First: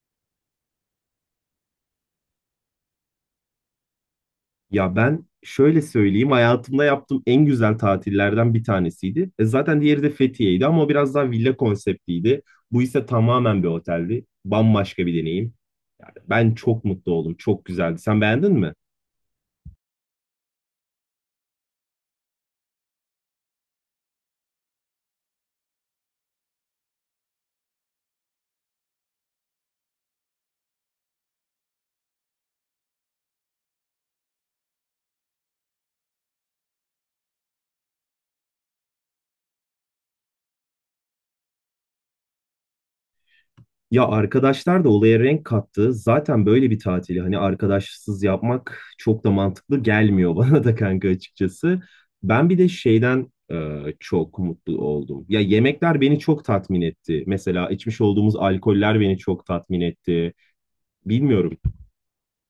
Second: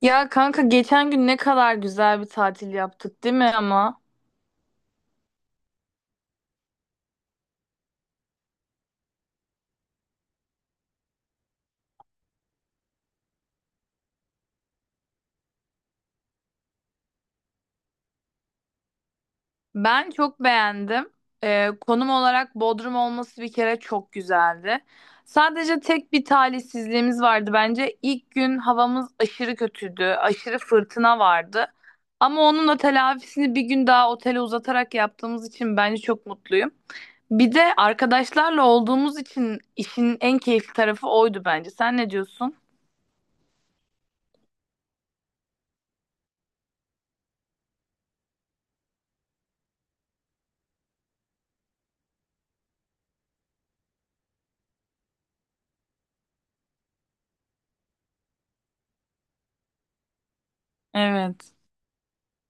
Ya kanka geçen gün ne kadar güzel bir tatil yaptık değil mi ama? Ya ben şöyle söyleyeyim, hayatımda yaptığım en güzel tatillerden bir tanesiydi. E zaten diğeri de Fethiye'ydi ama o biraz daha villa konseptliydi. Bu ise tamamen bir oteldi. Bambaşka bir deneyim. Yani ben çok mutlu oldum, çok güzeldi. Sen beğendin mi? Ben çok beğendim. Konum olarak Bodrum olması bir kere çok güzeldi. Sadece tek bir talihsizliğimiz vardı bence. İlk gün havamız aşırı kötüydü. Aşırı fırtına vardı. Ama onun da telafisini bir gün daha otele uzatarak yaptığımız için bence çok mutluyum. Bir de arkadaşlarla olduğumuz için işin en keyifli tarafı oydu bence. Sen ne diyorsun? Ya arkadaşlar da olaya renk kattı. Zaten böyle bir tatili hani arkadaşsız yapmak çok da mantıklı gelmiyor bana da kanka açıkçası. Ben bir de şeyden çok mutlu oldum. Ya yemekler beni çok tatmin etti. Mesela içmiş olduğumuz alkoller beni çok tatmin etti. Evet. Bilmiyorum.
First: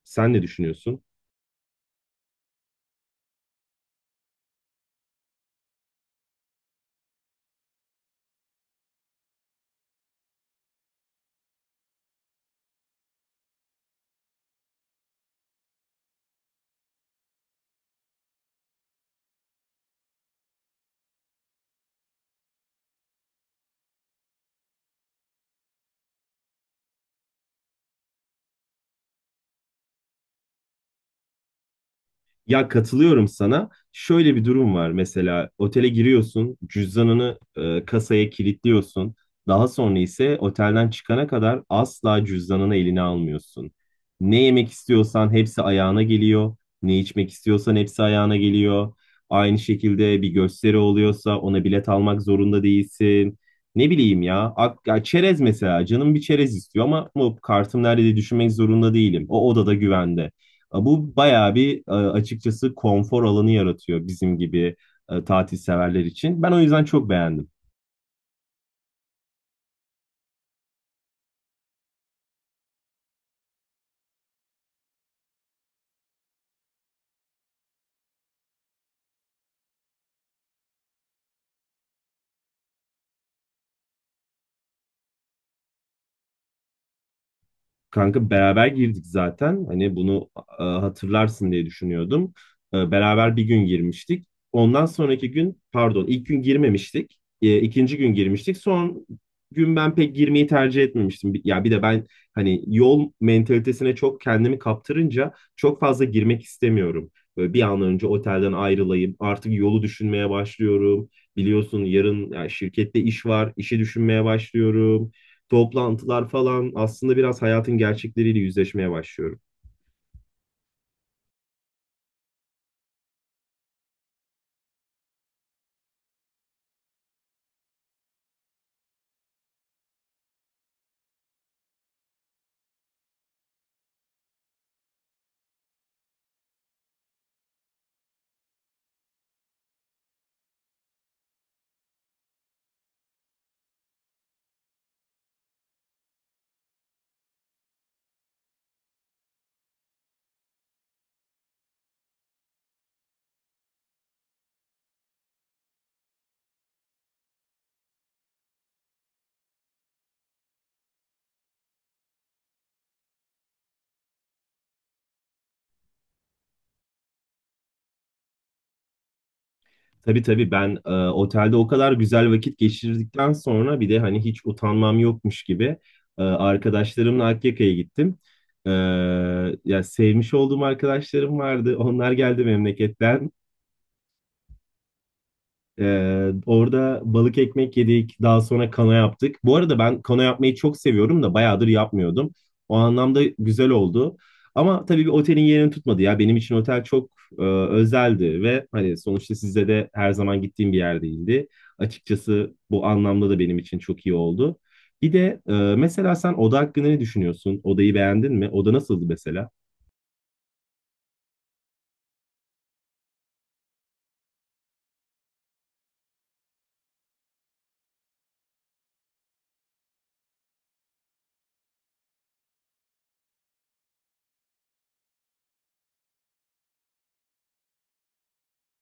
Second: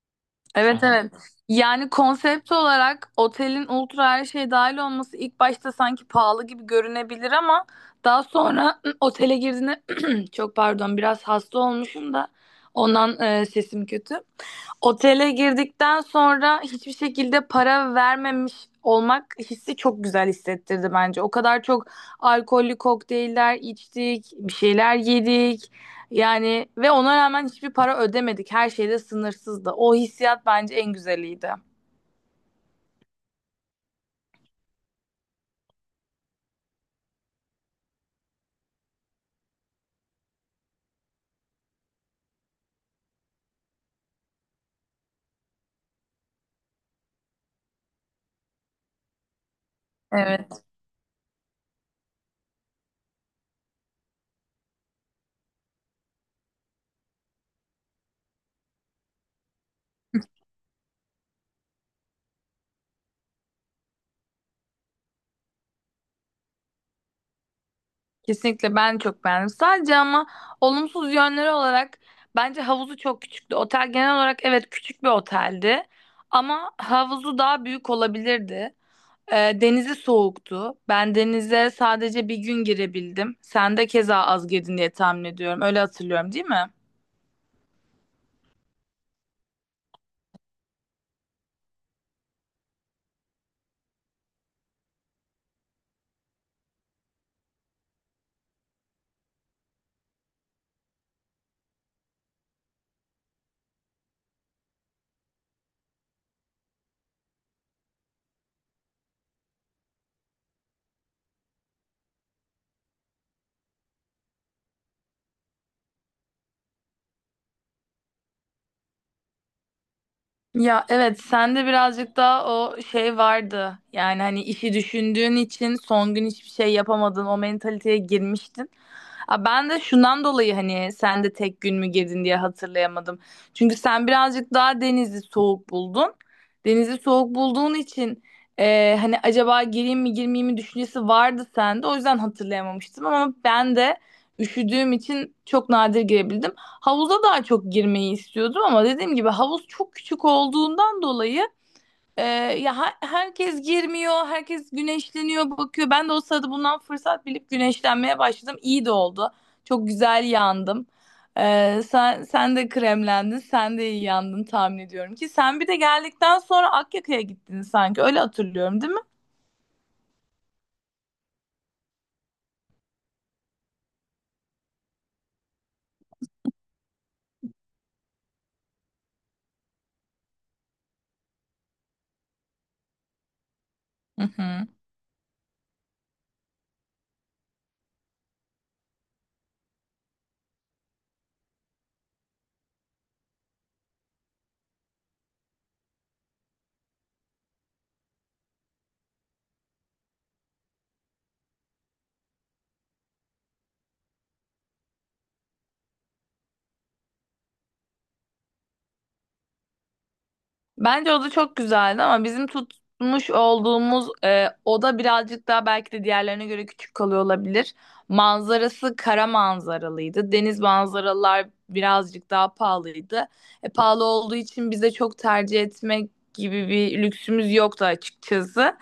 Sen ne Evet. Aha, düşünüyorsun? evet. Yani konsept olarak otelin ultra her şey dahil olması ilk başta sanki pahalı gibi görünebilir ama daha sonra otele girdiğinde çok pardon biraz hasta olmuşum da ondan sesim kötü. Otele girdikten sonra hiçbir şekilde para vermemiş olmak hissi çok güzel hissettirdi bence. O kadar çok alkollü kokteyller içtik, bir şeyler yedik. Yani ve ona rağmen hiçbir para ödemedik. Her şey de sınırsızdı. O hissiyat bence en güzeliydi. Ya katılıyorum sana. Şöyle bir durum var mesela otele giriyorsun, cüzdanını kasaya kilitliyorsun. Daha sonra ise otelden çıkana kadar asla cüzdanını eline almıyorsun. Ne yemek istiyorsan hepsi ayağına geliyor. Ne içmek istiyorsan hepsi ayağına geliyor. Aynı şekilde bir Evet. gösteri oluyorsa ona bilet almak zorunda değilsin. Ne bileyim ya, ya çerez mesela canım bir çerez istiyor ama bu kartım nerede diye düşünmek zorunda değilim. O odada güvende. Bu bayağı bir açıkçası konfor alanı yaratıyor bizim gibi tatil severler için. Ben o yüzden çok beğendim. Kesinlikle ben çok beğendim. Sadece ama olumsuz yönleri olarak bence havuzu çok küçüktü. Otel genel olarak evet küçük bir oteldi ama havuzu daha büyük olabilirdi. Denizi soğuktu. Ben denize sadece bir gün girebildim. Sen de keza az girdin diye tahmin ediyorum. Öyle hatırlıyorum, değil mi? Kanka beraber girdik zaten. Hani bunu hatırlarsın diye düşünüyordum. Beraber bir gün girmiştik. Ondan sonraki gün, pardon, ilk gün girmemiştik. İkinci gün girmiştik. Son gün ben pek girmeyi tercih etmemiştim. Ya bir de ben hani yol mentalitesine çok kendimi kaptırınca çok fazla girmek istemiyorum. Böyle bir an önce otelden ayrılayım. Artık yolu düşünmeye başlıyorum. Biliyorsun yarın ya şirkette iş var. İşi düşünmeye başlıyorum, toplantılar falan, aslında biraz hayatın gerçekleriyle yüzleşmeye başlıyorum. Ya evet sende birazcık daha o şey vardı. Yani hani işi düşündüğün için son gün hiçbir şey yapamadın. O mentaliteye girmiştin. Ben de şundan dolayı hani sen de tek gün mü girdin diye hatırlayamadım. Çünkü sen birazcık daha denizi soğuk buldun. Denizi soğuk bulduğun için hani acaba gireyim mi girmeyeyim mi düşüncesi vardı sende. O yüzden hatırlayamamıştım ama ben de üşüdüğüm için çok nadir girebildim. Havuza daha çok girmeyi istiyordum ama dediğim gibi havuz çok küçük olduğundan dolayı e, ya herkes girmiyor, herkes güneşleniyor, bakıyor. Ben de o sırada bundan fırsat bilip güneşlenmeye başladım. İyi de oldu. Çok güzel yandım. Sen de kremlendin, sen de iyi yandın tahmin ediyorum ki. Sen bir de geldikten sonra Akyaka'ya gittin sanki. Öyle hatırlıyorum, değil mi? Tabii tabii, ben otelde o kadar güzel vakit geçirdikten sonra bir de hani hiç utanmam yokmuş gibi arkadaşlarımla Akyaka'ya gittim. E, Ya sevmiş olduğum arkadaşlarım vardı. Onlar geldi memleketten. Hı hı. Orada balık ekmek yedik. Daha sonra kana yaptık. Bu arada ben kana yapmayı çok seviyorum da bayağıdır yapmıyordum. O anlamda güzel oldu. Ama tabii bir otelin yerini tutmadı ya. Benim için otel çok özeldi ve hani sonuçta sizde de her zaman gittiğim bir yer değildi. Açıkçası bu anlamda da benim için çok iyi oldu. Bir de mesela sen oda hakkında ne düşünüyorsun? Odayı beğendin mi? Oda nasıldı mesela? Bence o da çok güzeldi ama bizim tutmuş olduğumuz oda birazcık daha belki de diğerlerine göre küçük kalıyor olabilir. Manzarası kara manzaralıydı. Deniz manzaralar birazcık daha pahalıydı. Pahalı olduğu için bize çok tercih etmek gibi bir lüksümüz yoktu açıkçası.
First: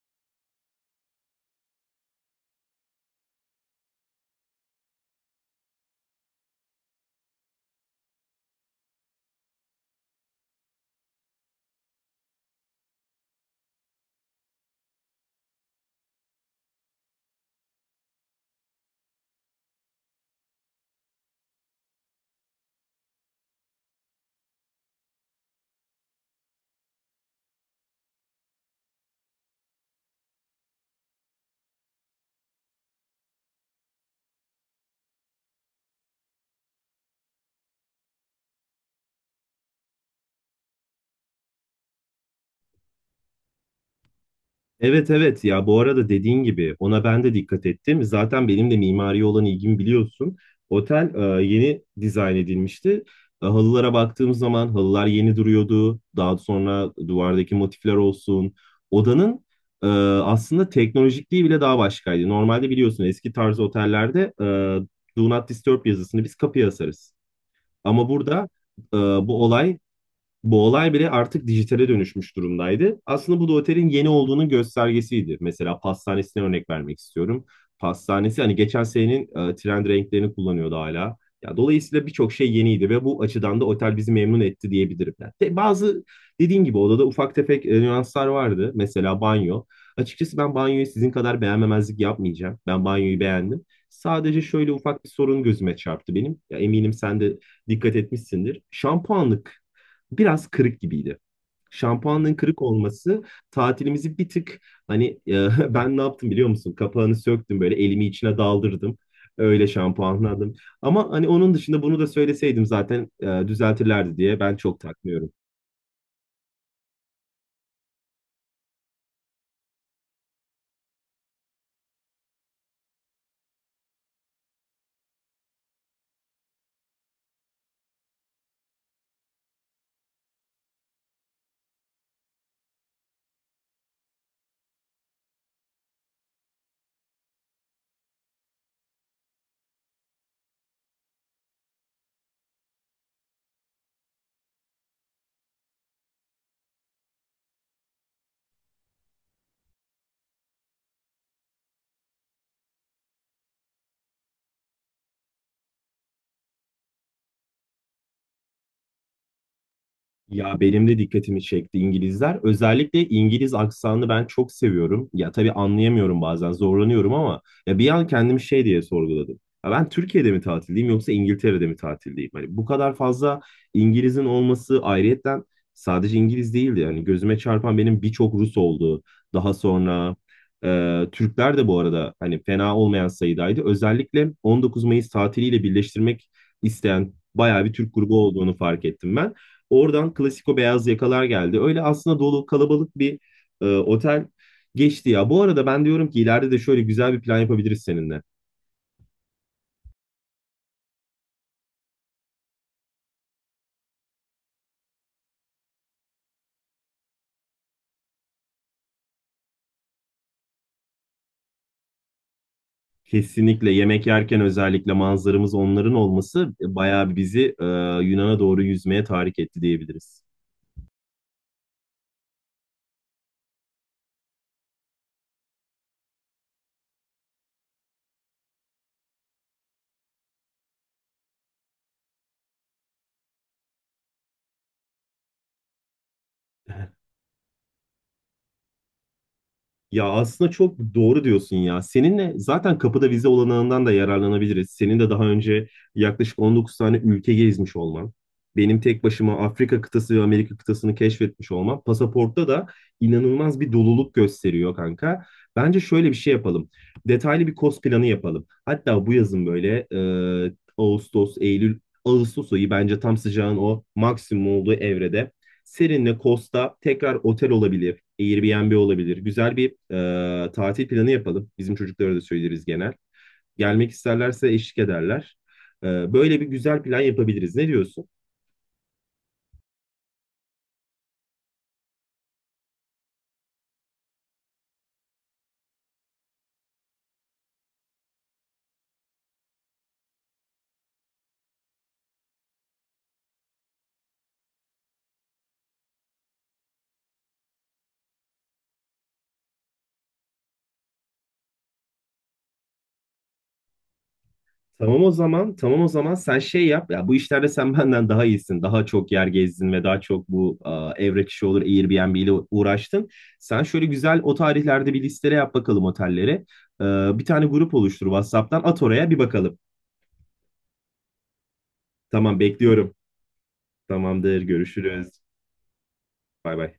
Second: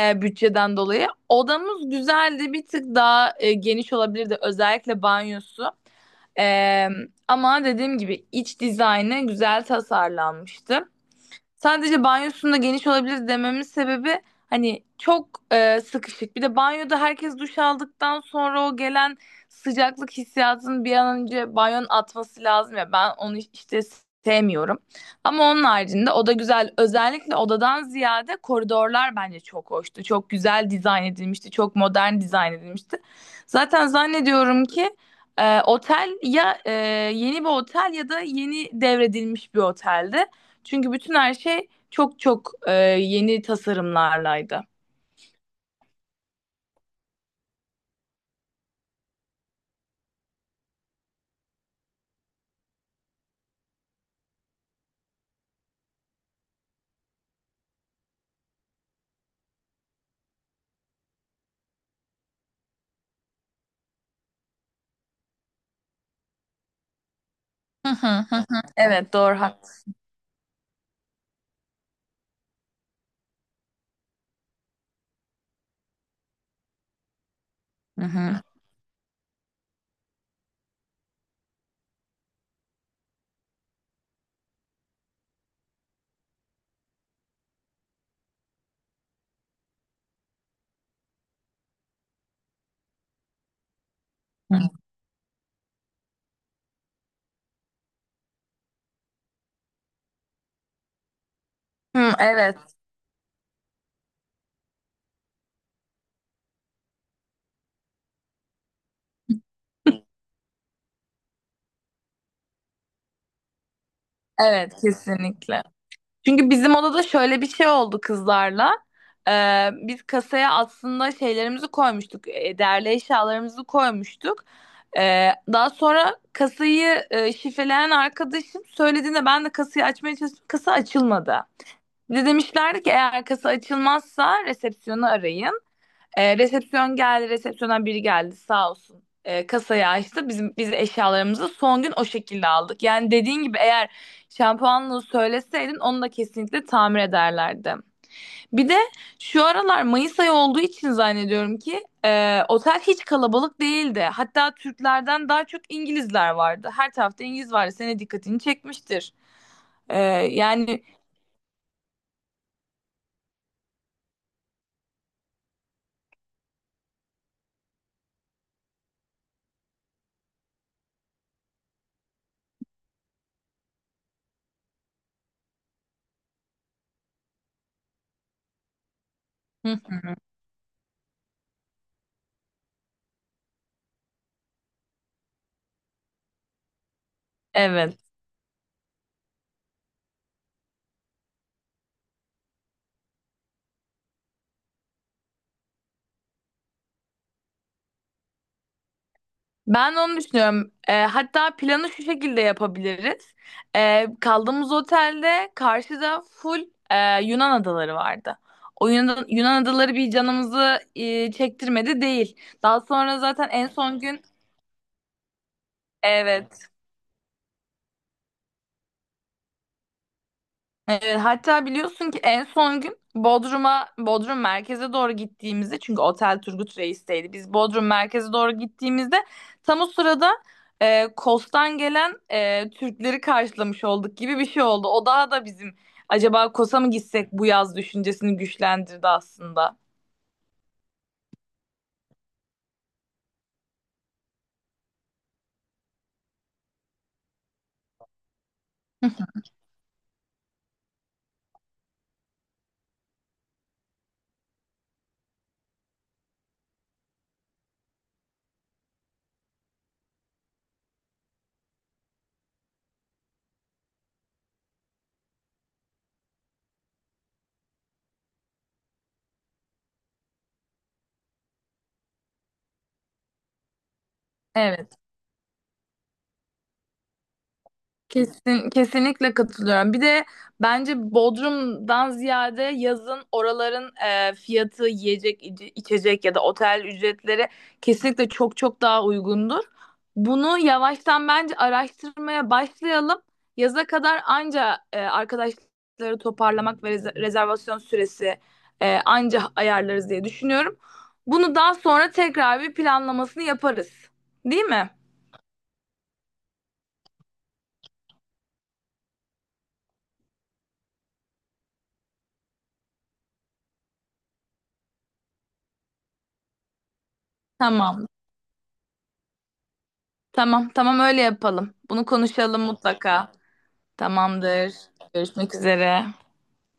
Bütçeden dolayı. Odamız güzeldi. Bir tık daha geniş olabilirdi. Özellikle banyosu. E, Ama dediğim gibi iç dizaynı güzel tasarlanmıştı. Sadece banyosunda geniş olabilir dememin sebebi hani çok sıkışık. Bir de banyoda herkes duş aldıktan sonra o gelen sıcaklık hissiyatını bir an önce banyonun atması lazım ya. Ben onu işte sevmiyorum. Ama onun haricinde o da güzel. Özellikle odadan ziyade koridorlar bence çok hoştu. Çok güzel dizayn edilmişti. Çok modern dizayn edilmişti. Zaten zannediyorum ki otel ya yeni bir otel ya da yeni devredilmiş bir oteldi. Çünkü bütün her şey çok yeni tasarımlarlaydı. Evet evet, ya bu arada dediğin gibi ona ben de dikkat ettim. Zaten benim de mimariye olan ilgimi biliyorsun. Otel yeni dizayn edilmişti. E, halılara baktığım zaman halılar yeni duruyordu. Daha sonra duvardaki motifler olsun. Odanın e, aslında teknolojikliği bile daha başkaydı. Normalde biliyorsun, eski tarz otellerde Do Not Disturb yazısını biz kapıya asarız. Hı hı. Ama Hı burada hı. e, Evet, doğru bu hak. olay bu olay bile artık dijitale dönüşmüş durumdaydı. Aslında bu da otelin yeni olduğunun göstergesiydi. Mesela pastanesine örnek vermek istiyorum. Hı. Pastanesi hani geçen senenin trend renklerini kullanıyordu hala. Ya dolayısıyla birçok şey yeniydi ve bu açıdan da otel bizi memnun etti diyebilirim. Yani bazı dediğim gibi odada ufak tefek nüanslar vardı. Mesela banyo. Açıkçası ben banyoyu sizin kadar beğenmemezlik yapmayacağım. Ben banyoyu beğendim. Sadece Hı. şöyle ufak bir sorun gözüme çarptı benim. Ya eminim sen de dikkat etmişsindir. Şampuanlık biraz kırık gibiydi. Hı, Şampuanın evet. kırık olması tatilimizi bir tık hani... Ben ne yaptım biliyor musun? Kapağını söktüm, böyle elimi içine daldırdım. Öyle şampuanladım. Ama hani onun dışında bunu da söyleseydim zaten düzeltirlerdi diye ben Evet, çok takmıyorum. kesinlikle. Çünkü bizim odada şöyle bir şey oldu kızlarla. Biz kasaya aslında şeylerimizi koymuştuk. Değerli eşyalarımızı koymuştuk. Daha sonra kasayı şifreleyen arkadaşım söylediğinde ben de kasayı açmaya çalıştım. Kasa açılmadı. Bize demişlerdi ki eğer kasa açılmazsa resepsiyonu arayın. Resepsiyon geldi, resepsiyona biri geldi sağ olsun. Kasayı açtı. Biz eşyalarımızı son gün o şekilde aldık. Yani dediğin gibi eğer şampuanlığı söyleseydin onu da kesinlikle tamir ederlerdi. Bir de şu aralar Mayıs ayı olduğu için zannediyorum ki otel hiç kalabalık değildi. Hatta Türklerden daha çok İngilizler vardı. Her tarafta İngiliz vardı. Senin dikkatini çekmiştir. E, Ya yani benim de dikkatimi çekti İngilizler. Özellikle İngiliz aksanını ben çok seviyorum. Ya tabii anlayamıyorum, bazen zorlanıyorum, ama ya bir an kendimi şey diye sorguladım. Ya ben Türkiye'de mi tatildeyim yoksa İngiltere'de mi tatildeyim? Hani bu kadar fazla İngiliz'in olması, ayrıyetten sadece İngiliz değildi. Hani gözüme çarpan benim birçok Rus oldu. Daha hı, sonra Türkler de bu arada hani fena olmayan sayıdaydı. Özellikle 19 Mayıs tatiliyle birleştirmek isteyen bayağı bir Türk evet. grubu olduğunu fark ettim ben. Oradan klasiko beyaz yakalar geldi. Öyle aslında dolu kalabalık bir otel geçti ya. Bu arada ben diyorum ki ileride de şöyle güzel bir plan yapabiliriz seninle. Ben de onu düşünüyorum. Hatta planı şu şekilde yapabiliriz. Kaldığımız otelde karşıda full e, Yunan adaları vardı. O Yunan adaları bir canımızı çektirmedi değil. Daha sonra zaten en Kesinlikle son yemek gün yerken özellikle manzaramız onların olması evet. bayağı bizi Yunan'a doğru yüzmeye tahrik etti diyebiliriz. Evet, hatta biliyorsun ki en son gün Bodrum merkeze doğru gittiğimizde çünkü otel Turgut Reis'teydi. Biz Bodrum merkeze doğru gittiğimizde tam o sırada Kos'tan gelen Türkleri karşılamış olduk gibi bir şey oldu. O daha da bizim acaba Kos'a mı gitsek bu yaz düşüncesini güçlendirdi aslında. Ya aslında çok doğru diyorsun ya. Seninle zaten kapıda vize olanağından da yararlanabiliriz. Senin de daha önce yaklaşık 19 tane ülke gezmiş olman, benim tek başıma Afrika kıtası ve Amerika kıtasını keşfetmiş olmam, pasaportta da inanılmaz bir doluluk gösteriyor kanka. Bence şöyle bir şey yapalım. Detaylı bir kos planı yapalım. Hatta bu yazın böyle Ağustos, Eylül, Ağustos ayı bence tam sıcağın o maksimum olduğu evrede. Serinle Kosta tekrar otel olabilir. Airbnb olabilir. Güzel bir tatil planı yapalım. Bizim çocuklara da söyleriz genel. Gelmek isterlerse eşlik Evet. ederler. E, Böyle bir güzel plan yapabiliriz. Ne diyorsun? Kesinlikle katılıyorum. Bir de bence Bodrum'dan ziyade yazın oraların fiyatı, yiyecek, içecek ya da otel ücretleri kesinlikle çok daha uygundur. Bunu yavaştan bence araştırmaya başlayalım. Yaza kadar anca arkadaşları toparlamak ve rezervasyon süresi anca ayarlarız diye düşünüyorum. Bunu daha sonra tekrar bir planlamasını yaparız. Değil mi? Tamam o zaman, tamam o zaman sen şey yap. Ya bu işlerde sen benden daha iyisin. Daha çok yer gezdin ve daha çok bu evrak işi olur Airbnb ile uğraştın. Sen şöyle güzel o tarihlerde bir listele yap bakalım otellere. E, Bir tane grup Tamam. oluştur, WhatsApp'tan at, oraya bir bakalım. Tamam öyle yapalım. Bunu Tamam konuşalım. Tamam, bekliyorum. mutlaka. Tamamdır, Tamamdır. görüşürüz. Görüşmek üzere. Bay bay.